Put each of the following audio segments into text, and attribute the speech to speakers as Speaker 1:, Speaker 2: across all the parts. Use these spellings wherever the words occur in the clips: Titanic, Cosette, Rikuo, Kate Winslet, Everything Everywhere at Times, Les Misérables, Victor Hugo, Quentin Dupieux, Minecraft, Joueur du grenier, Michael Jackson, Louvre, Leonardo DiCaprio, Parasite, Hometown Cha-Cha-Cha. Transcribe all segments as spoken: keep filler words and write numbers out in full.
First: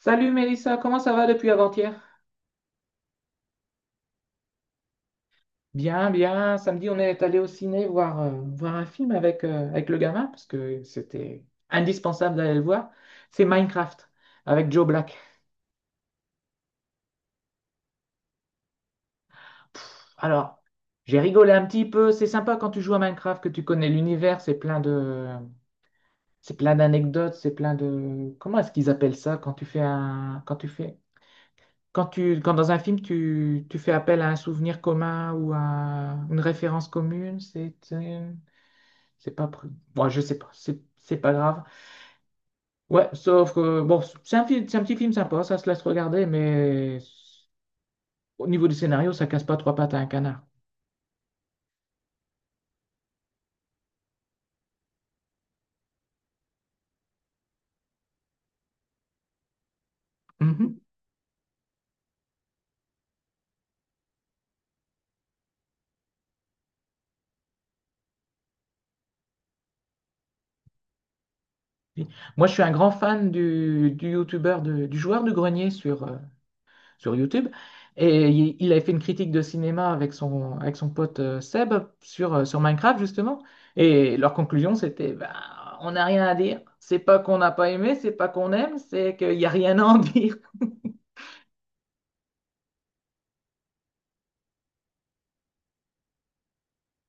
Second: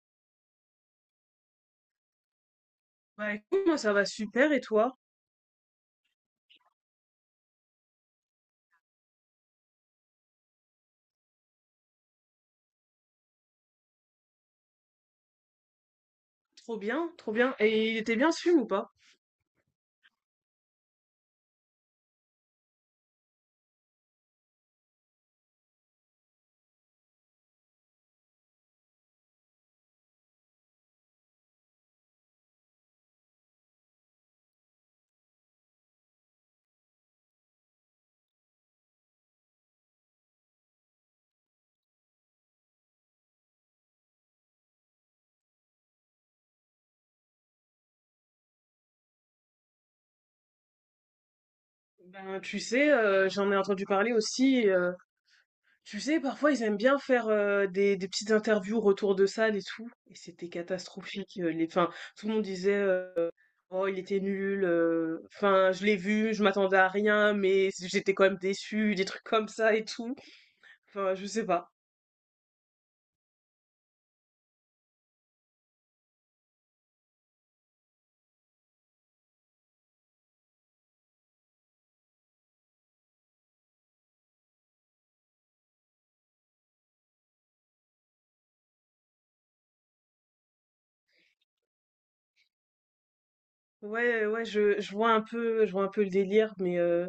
Speaker 1: Salut Mélissa, comment ça va depuis avant-hier?
Speaker 2: Bah écoute, moi ça va super et toi?
Speaker 1: Bien, bien. Samedi, on est allé au ciné voir, euh, voir un film avec, euh, avec le gamin parce que c'était indispensable d'aller le voir. C'est Minecraft avec Joe Black.
Speaker 2: Trop bien, trop bien. Et il était bien ce film ou pas?
Speaker 1: Pff, alors, j'ai rigolé un petit peu. C'est sympa quand tu joues à Minecraft que tu connais l'univers. C'est plein de, c'est plein d'anecdotes. C'est plein de. Comment est-ce qu'ils appellent ça quand tu fais un, quand tu fais, quand tu, quand dans un film tu, tu fais appel à un souvenir commun ou à une référence commune. C'est C'est pas. Pr- Moi, je sais pas. C'est c'est pas grave. Ouais, sauf que bon, c'est un, film- c'est un petit film sympa, ça se laisse regarder, mais au niveau du scénario, ça casse pas trois pattes à un canard.
Speaker 2: Ben tu sais, euh, j'en ai entendu parler aussi. Euh, tu sais, parfois ils aiment bien faire euh, des, des petites interviews, retour de salle et tout. Et c'était
Speaker 1: Mhm.
Speaker 2: catastrophique. euh, les, enfin, tout le monde disait euh, oh il était nul. euh, Enfin, je l'ai vu, je m'attendais à rien, mais j'étais quand même déçue, des trucs comme ça et tout. Enfin, je sais pas.
Speaker 1: Oui. Moi, je suis un grand fan du, du youtubeur, de- du joueur du grenier sur, euh, sur YouTube. Et il, il avait fait une critique de cinéma avec son, avec son pote euh, Seb sur, euh, sur Minecraft, justement. Et leur conclusion, c'était, bah, on n'a rien à dire. C'est pas qu'on n'a pas aimé, c'est pas qu'on aime, c'est qu'il n'y a rien à en dire.
Speaker 2: Ouais, ouais, je, je vois un peu, je vois un peu le délire, mais euh,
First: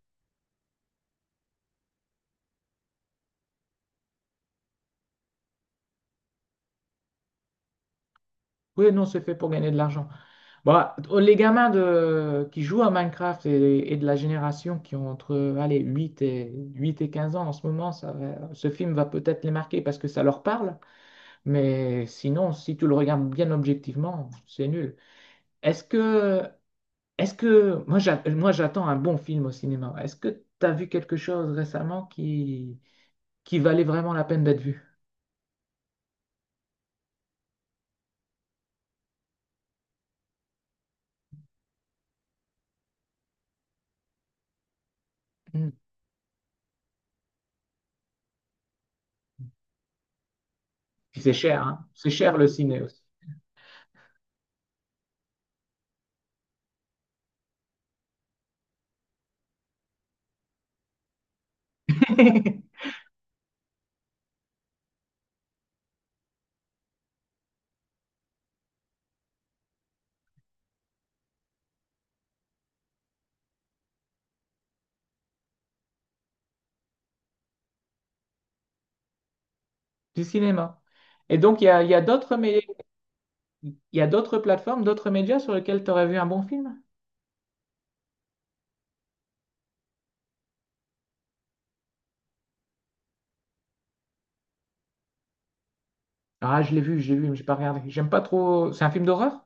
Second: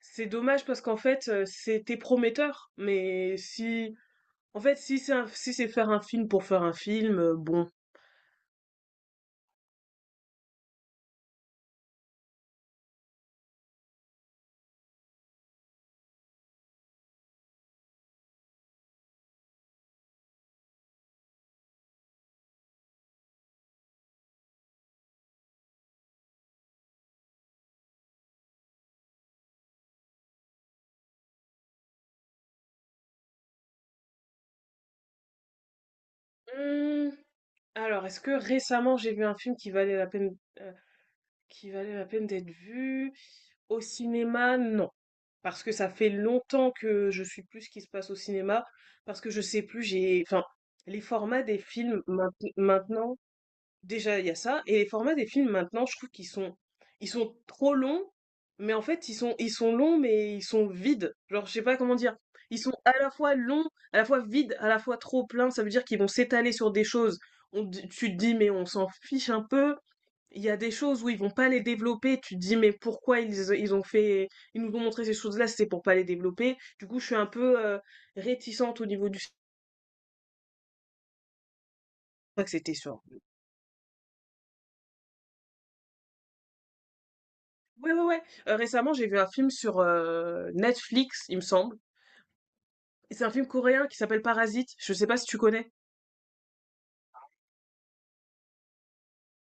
Speaker 2: c'est dommage parce qu'en fait, euh, c'était prometteur. Mais si, en fait, si c'est un- si c'est faire un film pour faire un film, euh, bon.
Speaker 1: Oui, non, c'est fait pour gagner de l'argent. Bah, les gamins de, qui jouent à Minecraft et, et de la génération qui ont entre allez, huit et, huit et quinze ans en ce moment, ça va- ce film va peut-être les marquer parce que ça leur parle. Mais sinon, si tu le regardes bien objectivement, c'est nul. Est-ce que, est-ce que moi, j'a- moi, j'attends un bon film au cinéma. Est-ce que tu as vu quelque chose récemment qui, qui valait vraiment la peine d'être vu?
Speaker 2: Hmm, alors, est-ce que récemment j'ai vu un film qui valait la peine, euh, qui valait la peine d'être vu au cinéma? Non, parce
Speaker 1: Hmm.
Speaker 2: que ça fait longtemps que je suis plus ce qui se passe au cinéma, parce que je sais plus, j'ai, enfin, les
Speaker 1: Puis c'est
Speaker 2: formats des
Speaker 1: cher, hein?
Speaker 2: films
Speaker 1: C'est cher le
Speaker 2: mainte-
Speaker 1: ciné aussi.
Speaker 2: maintenant. Déjà, il y a ça. Et les formats des films maintenant, je trouve qu'ils sont, ils sont trop longs, mais en fait, ils sont, ils sont longs, mais ils sont vides. Genre, je sais pas comment dire. Ils sont à la fois longs, à la fois vides, à la fois trop pleins. Ça veut dire qu'ils vont s'étaler sur des choses. On, te- tu te dis, mais on s'en fiche un peu. Il y a des choses où ils vont pas les développer. Tu te dis, mais pourquoi ils, ils ont fait, ils nous ont montré ces choses-là, c'est pour pas les développer. Du coup, je suis un peu euh, réticente au niveau du. Je
Speaker 1: du cinéma. Et donc, il y a, il y a d'autres
Speaker 2: crois que
Speaker 1: mé-
Speaker 2: c'était sur...
Speaker 1: il y a d'autres plateformes, d'autres médias sur lesquels tu aurais vu un bon film?
Speaker 2: Ouais, ouais, ouais. Heu, récemment, j'ai vu un film sur heu, Netflix, il me semble. Et c'est un film coréen qui s'appelle Parasite. Je sais pas si tu connais?
Speaker 1: Ah, je l'ai vu, je l'ai vu, mais j'ai pas regardé. J'aime pas trop. C'est un film d'horreur?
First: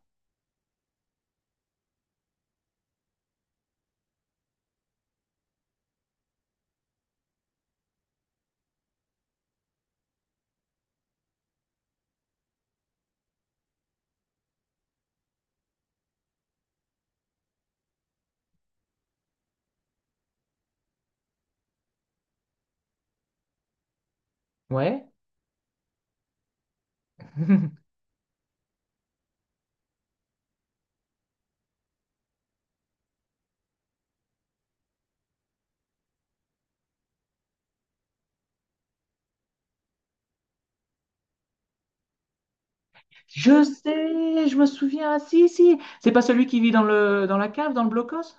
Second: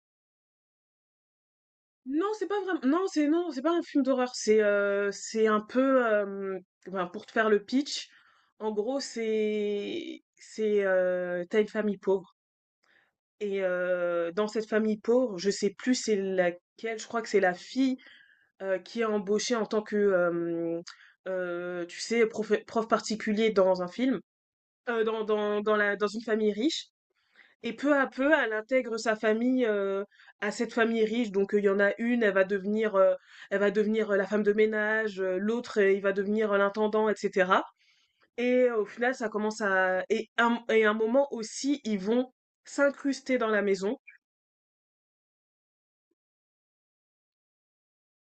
Speaker 2: Non, c'est pas vraiment non, c'est non, c'est pas un film d'horreur. C'est, heu, c'est un peu, hem, ben, pour te faire le pitch, en gros, c'est c'est, heu, tu une famille pauvre et heu, dans cette famille pauvre, je sais plus c'est laquelle, je crois que c'est la fille, heu, qui est embauchée en tant que, hem, heu, tu sais, prof prof particulier dans un film heu,
Speaker 1: Ouais.
Speaker 2: dans dans dans la dans une famille riche et peu à peu, elle intègre sa famille, heu, à cette famille riche. Donc, heu, il y en a une, elle va devenir, heu, elle va devenir, heu, la femme de ménage, heu, l'autre, heu, il va devenir, heu, l'intendant et cetera et heu, au final, ça commence à et un et un moment aussi, ils vont s'incruster dans la
Speaker 1: Je
Speaker 2: maison.
Speaker 1: sais, je me souviens. Ah, si, si. C'est pas celui qui vit dans le, dans la cave, dans le blocos?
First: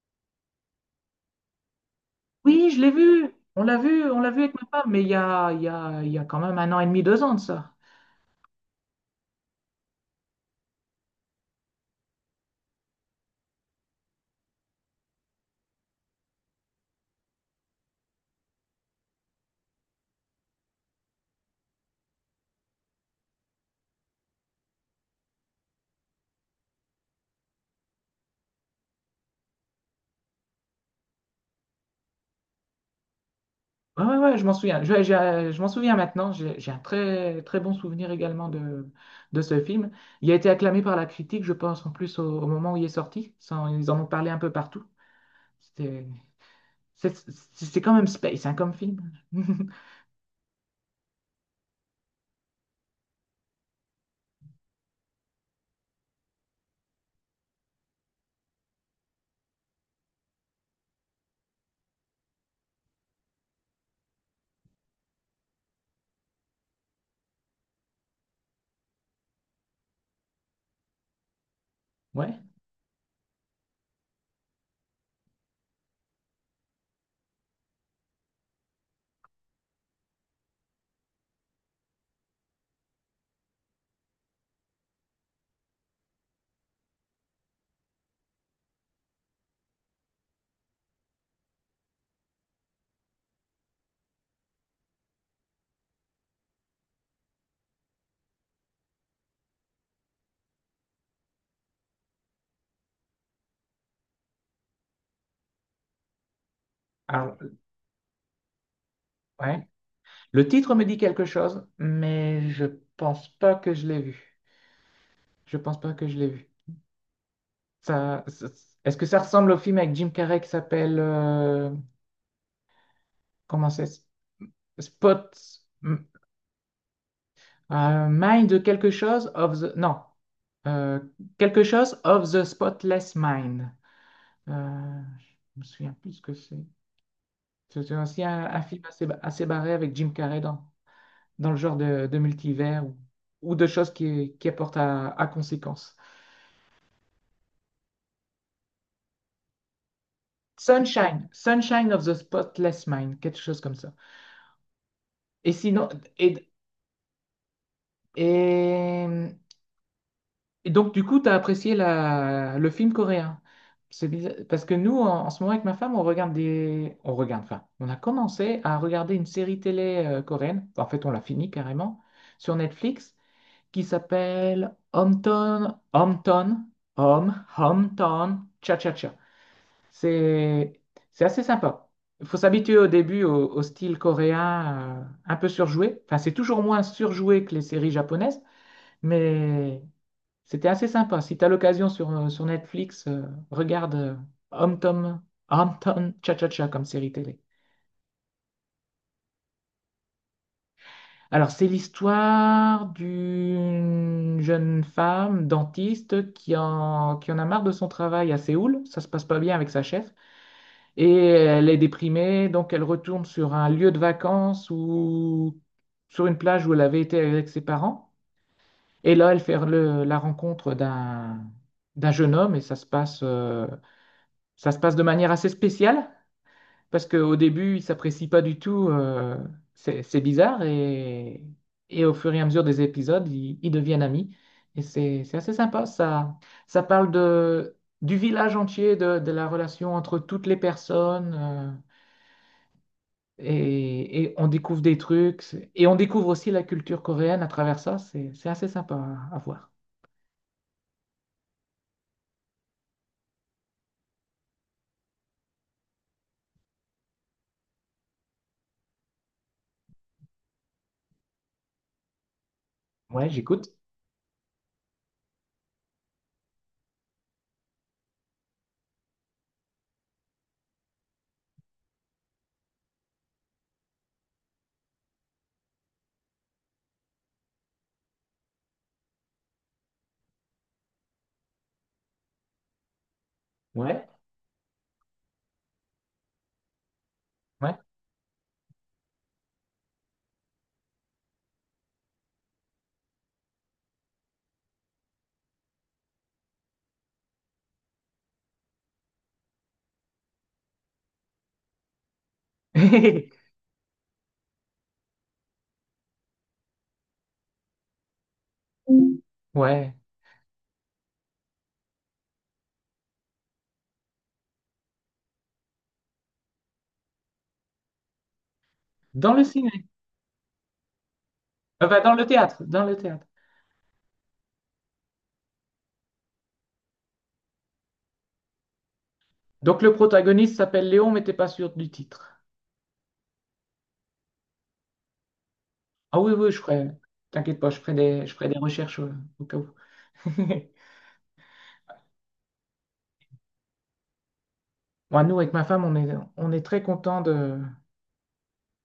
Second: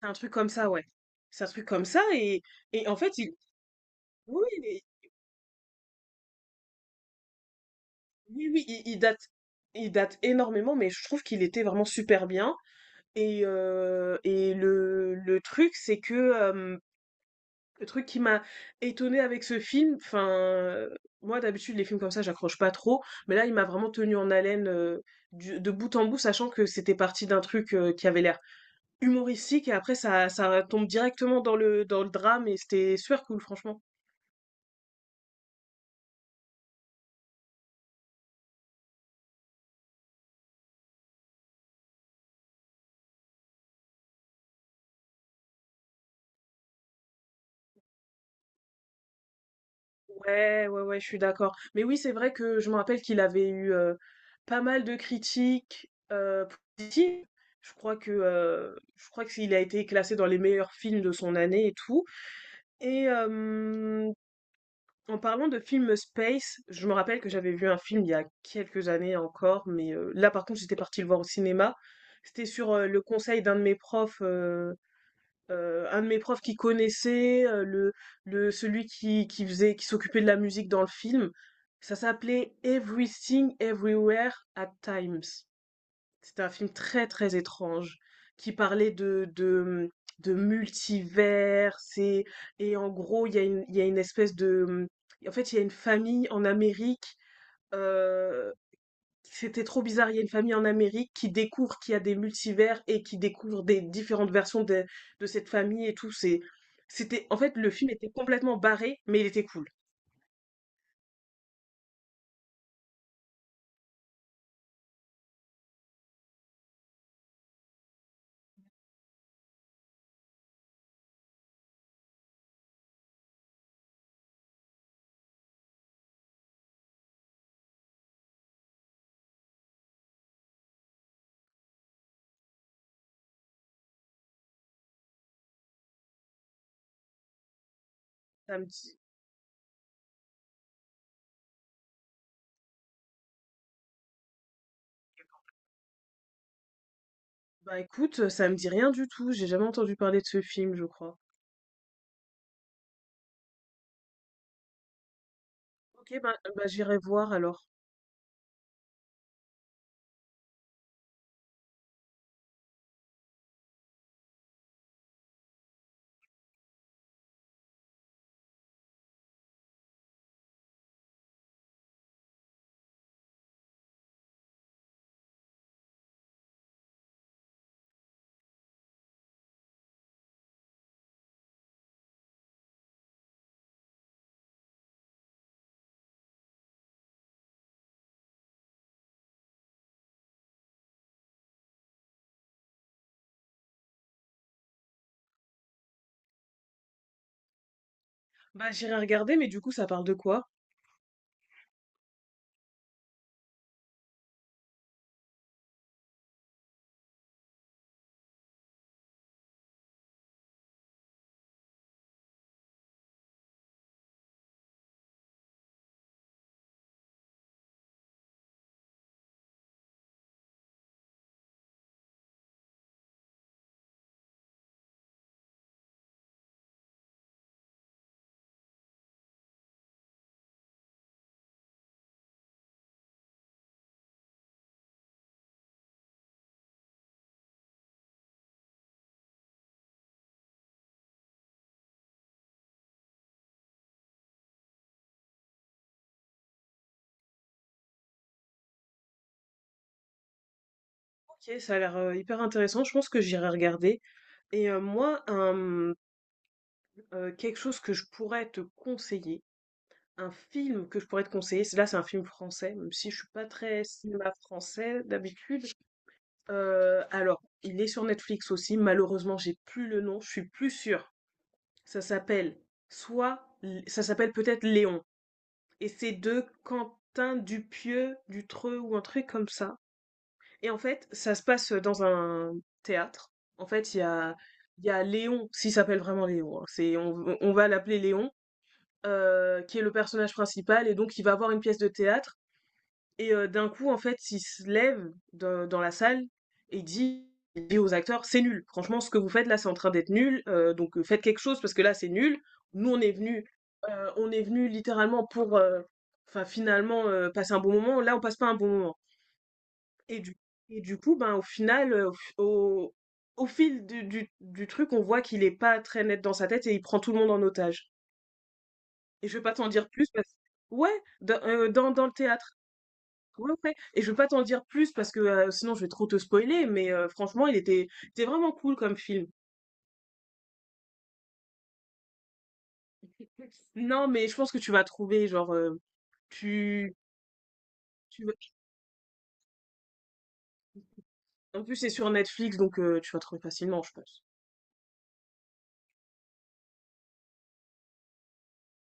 Speaker 2: C'est un truc comme ça, ouais. C'est un truc comme ça et
Speaker 1: Oui, je
Speaker 2: et
Speaker 1: l'ai
Speaker 2: en fait,
Speaker 1: vu.
Speaker 2: il
Speaker 1: On l'a vu, on l'a vu
Speaker 2: oui,
Speaker 1: avec
Speaker 2: oui,
Speaker 1: ma
Speaker 2: mais
Speaker 1: femme, mais il y a, il y a, il y a quand même un an et demi, deux ans de ça.
Speaker 2: oui, oui, il il date il date énormément mais je trouve qu'il était vraiment super bien. Et heu et le le truc, c'est que, hem, le truc qui m'a étonnée avec ce film, enfin, heu, moi d'habitude les films comme ça j'accroche pas trop, mais là il m'a vraiment tenu en haleine, heu, du de bout en bout, sachant que c'était parti d'un truc, heu, qui avait l'air humoristique et après ça ça tombe directement dans le dans le drame et c'était super cool franchement.
Speaker 1: Ouais, ouais, ouais, je m'en souviens. Je, je- je m'en souviens maintenant. J'ai j'ai un très, très bon souvenir également de, de ce film. Il a été acclamé par la critique, je pense, en plus au, au moment où il est sorti. Ça, ils en ont parlé un peu partout. C'était c'est c'est- c'est quand même space, hein, comme film.
Speaker 2: Ouais, ouais, ouais, je suis d'accord. Mais oui, c'est vrai que je me rappelle qu'il avait eu euh, pas mal de critiques euh, positives. Je crois que euh, je crois qu'il a été classé dans les meilleurs films de son année et tout. Et euh, en parlant de film space, je me rappelle que j'avais vu un film il y a quelques années encore, mais euh, là par contre j'étais partie le voir au cinéma.
Speaker 1: Ouais.
Speaker 2: C'était sur euh, le conseil d'un de mes profs euh, un de mes profs qui connaissait euh, le, le celui qui, qui faisait qui s'occupait de la musique dans le film. Ça s'appelait Everything Everywhere at Times. C'était un film très très étrange qui parlait de de, de multivers et, et en gros il y a une il y a une espèce de en fait il y a une famille en Amérique euh, c'était trop bizarre, il y a une famille en Amérique qui découvre qu'il y a des multivers et qui découvre des différentes versions de, de cette famille et tout. C'est, c'était,
Speaker 1: Alors,
Speaker 2: en fait, le film était complètement barré, mais il était cool.
Speaker 1: ouais. Le titre me dit quelque chose, mais je pense pas que je l'ai vu. Je pense pas que je l'ai vu. Ça, ça- est-ce que ça ressemble au film avec Jim Carrey qui s'appelle euh, comment c'est? Spot. Euh, mind quelque chose of the... Non. Euh, quelque chose of the spotless mind. Euh, je me souviens plus ce que c'est. C'est aussi un,
Speaker 2: Ça
Speaker 1: un
Speaker 2: me
Speaker 1: film
Speaker 2: dit,
Speaker 1: assez, assez barré avec Jim Carrey dans, dans le genre de, de multivers ou, ou de choses qui, qui apportent à, à conséquence.
Speaker 2: Bah écoute, ça me dit rien du tout. J'ai jamais entendu parler de ce film, je crois.
Speaker 1: Sunshine. Sunshine of the spotless mind. Quelque chose comme ça. Et sinon...
Speaker 2: Ok, bah,
Speaker 1: Et,
Speaker 2: bah j'irai voir alors.
Speaker 1: et Et donc, du coup, t'as apprécié la... le film coréen. C'est bizarre- Parce que nous, en, en ce moment, avec ma femme, on regarde des... On regarde, enfin, on a commencé à regarder une série télé euh, coréenne. En fait, on l'a fini carrément sur Netflix qui s'appelle Hometown, Hometown, Home, Hometown, Cha-Cha-Cha. C'est c'est assez sympa. Il faut s'habituer au début au, au style coréen euh, un peu surjoué. Enfin, c'est toujours moins surjoué que les séries japonaises, mais c'était assez sympa. Si tu as l'occasion sur, euh, sur Netflix, euh, regarde euh, Home Tom, Home Tom Cha-Cha-Cha comme série télé.
Speaker 2: Bah j'irai regarder, mais du coup, ça parle de quoi?
Speaker 1: Alors, c'est l'histoire d'une jeune femme dentiste qui en, qui en a marre de son travail à Séoul. Ça se passe pas bien avec sa chef. Et elle est déprimée, donc elle retourne sur un lieu de vacances ou sur une plage où elle avait été avec ses parents. Et là, elle fait le- la rencontre d'un d'un jeune homme et ça se passe. euh, Ça se passe de manière assez spéciale parce qu'au début, ils s'apprécient pas du tout. euh, c'est c'est bizarre et, et au fur et à mesure des épisodes, ils, ils deviennent amis. Et c'est c'est assez sympa. Ça, ça parle de, du village entier, de, de la relation entre toutes les personnes. euh, et, et on découvre des trucs. c'est- Et on découvre aussi la culture coréenne à travers ça. C'est c'est assez sympa à, à voir.
Speaker 2: Ok, ça a l'air euh, hyper intéressant. Je pense que j'irai regarder. Et euh, moi, un, euh, quelque chose que je pourrais te conseiller, un film que je pourrais te conseiller, c'est- là c'est un film français, même si je suis
Speaker 1: Ouais,
Speaker 2: pas
Speaker 1: j'écoute.
Speaker 2: très cinéma français d'habitude. Euh, alors, il est sur Netflix aussi. Malheureusement, j'ai plus le nom. Je suis plus sûre. Ça s'appelle soit, ça s'appelle peut-être Léon. Et c'est de Quentin Dupieux, Dutreux ou un truc comme ça. Et en fait, ça se passe dans un théâtre. En fait, il y
Speaker 1: Ouais,
Speaker 2: a, il y a Léon, s'il s'appelle vraiment Léon, hein, c'est, on, on va
Speaker 1: ouais.
Speaker 2: l'appeler Léon, euh, qui est le personnage principal, et donc il va voir une pièce de théâtre, et euh, d'un coup, en fait, il se lève dans, dans la salle et dit, il dit aux acteurs, c'est nul, franchement, ce que vous faites là, c'est en train d'être nul, euh, donc euh, faites quelque chose, parce que là, c'est nul. Nous, on est venus, euh, on est venus littéralement pour, euh, enfin, finalement, euh, passer un bon moment, là, on passe pas un bon moment.
Speaker 1: Ouais.
Speaker 2: Et du, et du coup, ben, au final, euh, au, f- au, au fil du, du, du truc, on voit qu'il est pas très net dans sa tête et il prend tout le monde en otage. Et
Speaker 1: Dans
Speaker 2: je vais
Speaker 1: le
Speaker 2: pas t'en
Speaker 1: ciné.
Speaker 2: dire plus parce que... Ouais, dans, euh, dans,
Speaker 1: Enfin,
Speaker 2: dans le
Speaker 1: dans le
Speaker 2: théâtre.
Speaker 1: théâtre. Dans le théâtre.
Speaker 2: Ouais, ouais. Et je vais pas t'en dire plus parce que euh, sinon je vais trop te spoiler, mais euh, franchement, il était, c'était vraiment cool comme film.
Speaker 1: Donc le protagoniste s'appelle Léon, mais t'es pas sûr du titre.
Speaker 2: Non, mais je pense que tu vas trouver, genre. Euh,
Speaker 1: Ah oui, oui, je ferai.
Speaker 2: tu,
Speaker 1: T'inquiète pas, je ferai des,
Speaker 2: tu
Speaker 1: je ferai des recherches euh, au cas où.
Speaker 2: En plus, c'est sur Netflix, donc euh, tu vas trouver facilement, je pense.
Speaker 1: Moi, nous, avec ma femme, on est, on est très content de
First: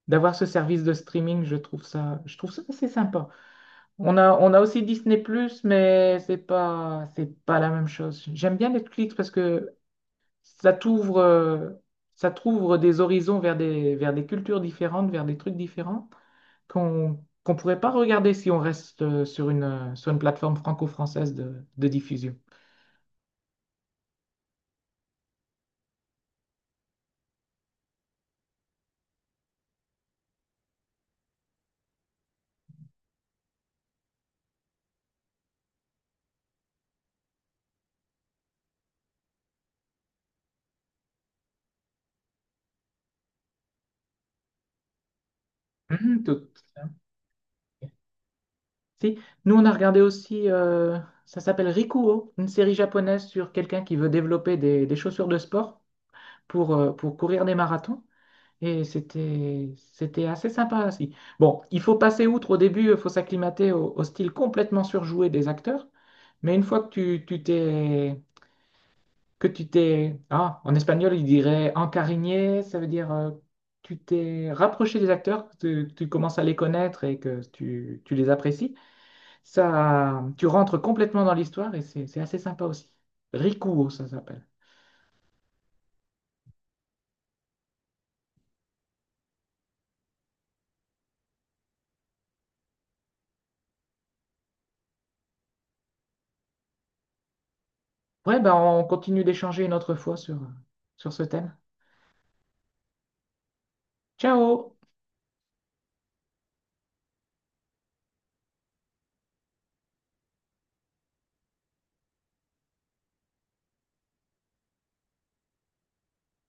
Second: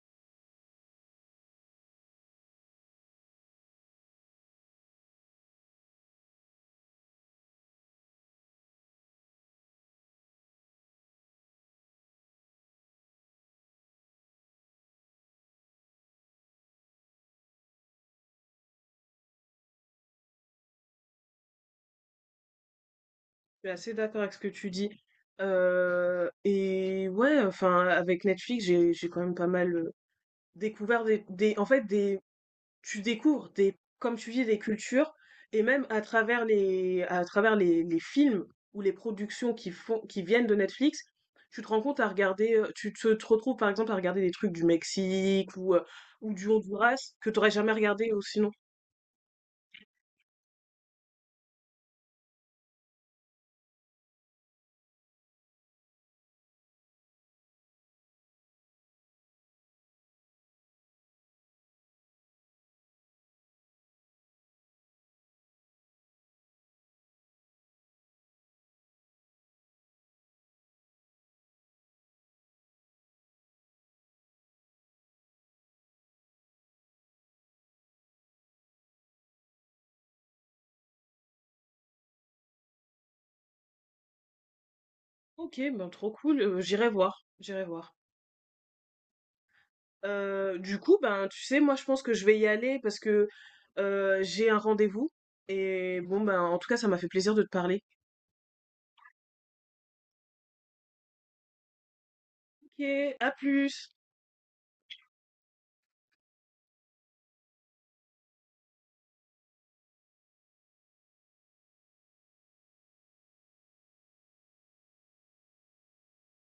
Speaker 1: d'avoir ce service de streaming. Je trouve ça, je trouve ça assez sympa. On a, on a aussi Disney+, mais c'est pas, c'est pas la même chose. J'aime bien Netflix parce que ça t'ouvre, euh, ça t'ouvre des horizons vers des, vers des cultures différentes, vers des trucs différents. qu'on qu'on pourrait pas regarder si on reste euh, sur une, euh, sur une plateforme franco-française de, de diffusion.
Speaker 2: Je suis assez d'accord avec ce que tu dis. Euh, et ouais, enfin, avec Netflix, j'ai j'ai quand même pas mal. Découvert des des en fait des tu découvres des comme tu dis des cultures et même à travers les à travers les les films ou les productions qui font qui viennent de Netflix, tu te rends compte à regarder, heu, tu te te retrouves par exemple à regarder des trucs du Mexique ou, heu,
Speaker 1: Mhm,
Speaker 2: ou du
Speaker 1: tout.
Speaker 2: Honduras que t'aurais jamais regardé, ou sinon.
Speaker 1: Si. Nous, on a regardé aussi, euh, ça s'appelle Rikuo, une série japonaise sur quelqu'un qui veut développer des, des chaussures de sport pour, euh, pour courir des marathons. Et c'était, c'était assez sympa aussi. Bon, il faut passer outre au début, il faut s'acclimater au, au style complètement surjoué des acteurs. Mais une fois que tu, tu t'es, que tu t'es... Ah, en espagnol, il dirait encariñé, ça veut dire euh, tu t'es rapproché des acteurs, que tu, tu commences à les connaître et que tu, tu les apprécies. Ça, tu rentres complètement dans l'histoire et c'est c'est assez sympa aussi. Rico, ça s'appelle.
Speaker 2: OK, ben, trop cool, heu, j'irai voir, j'irai voir. Heu, du coup, ben, tu sais, moi je pense que je vais y aller parce que, heu, j'ai un rendez-vous et bon, ben, en tout cas ça m'a fait plaisir de te parler.
Speaker 1: Ouais, ben on continue d'échanger une autre fois sur, sur ce thème.
Speaker 2: OK, à plus!
Speaker 1: Ciao!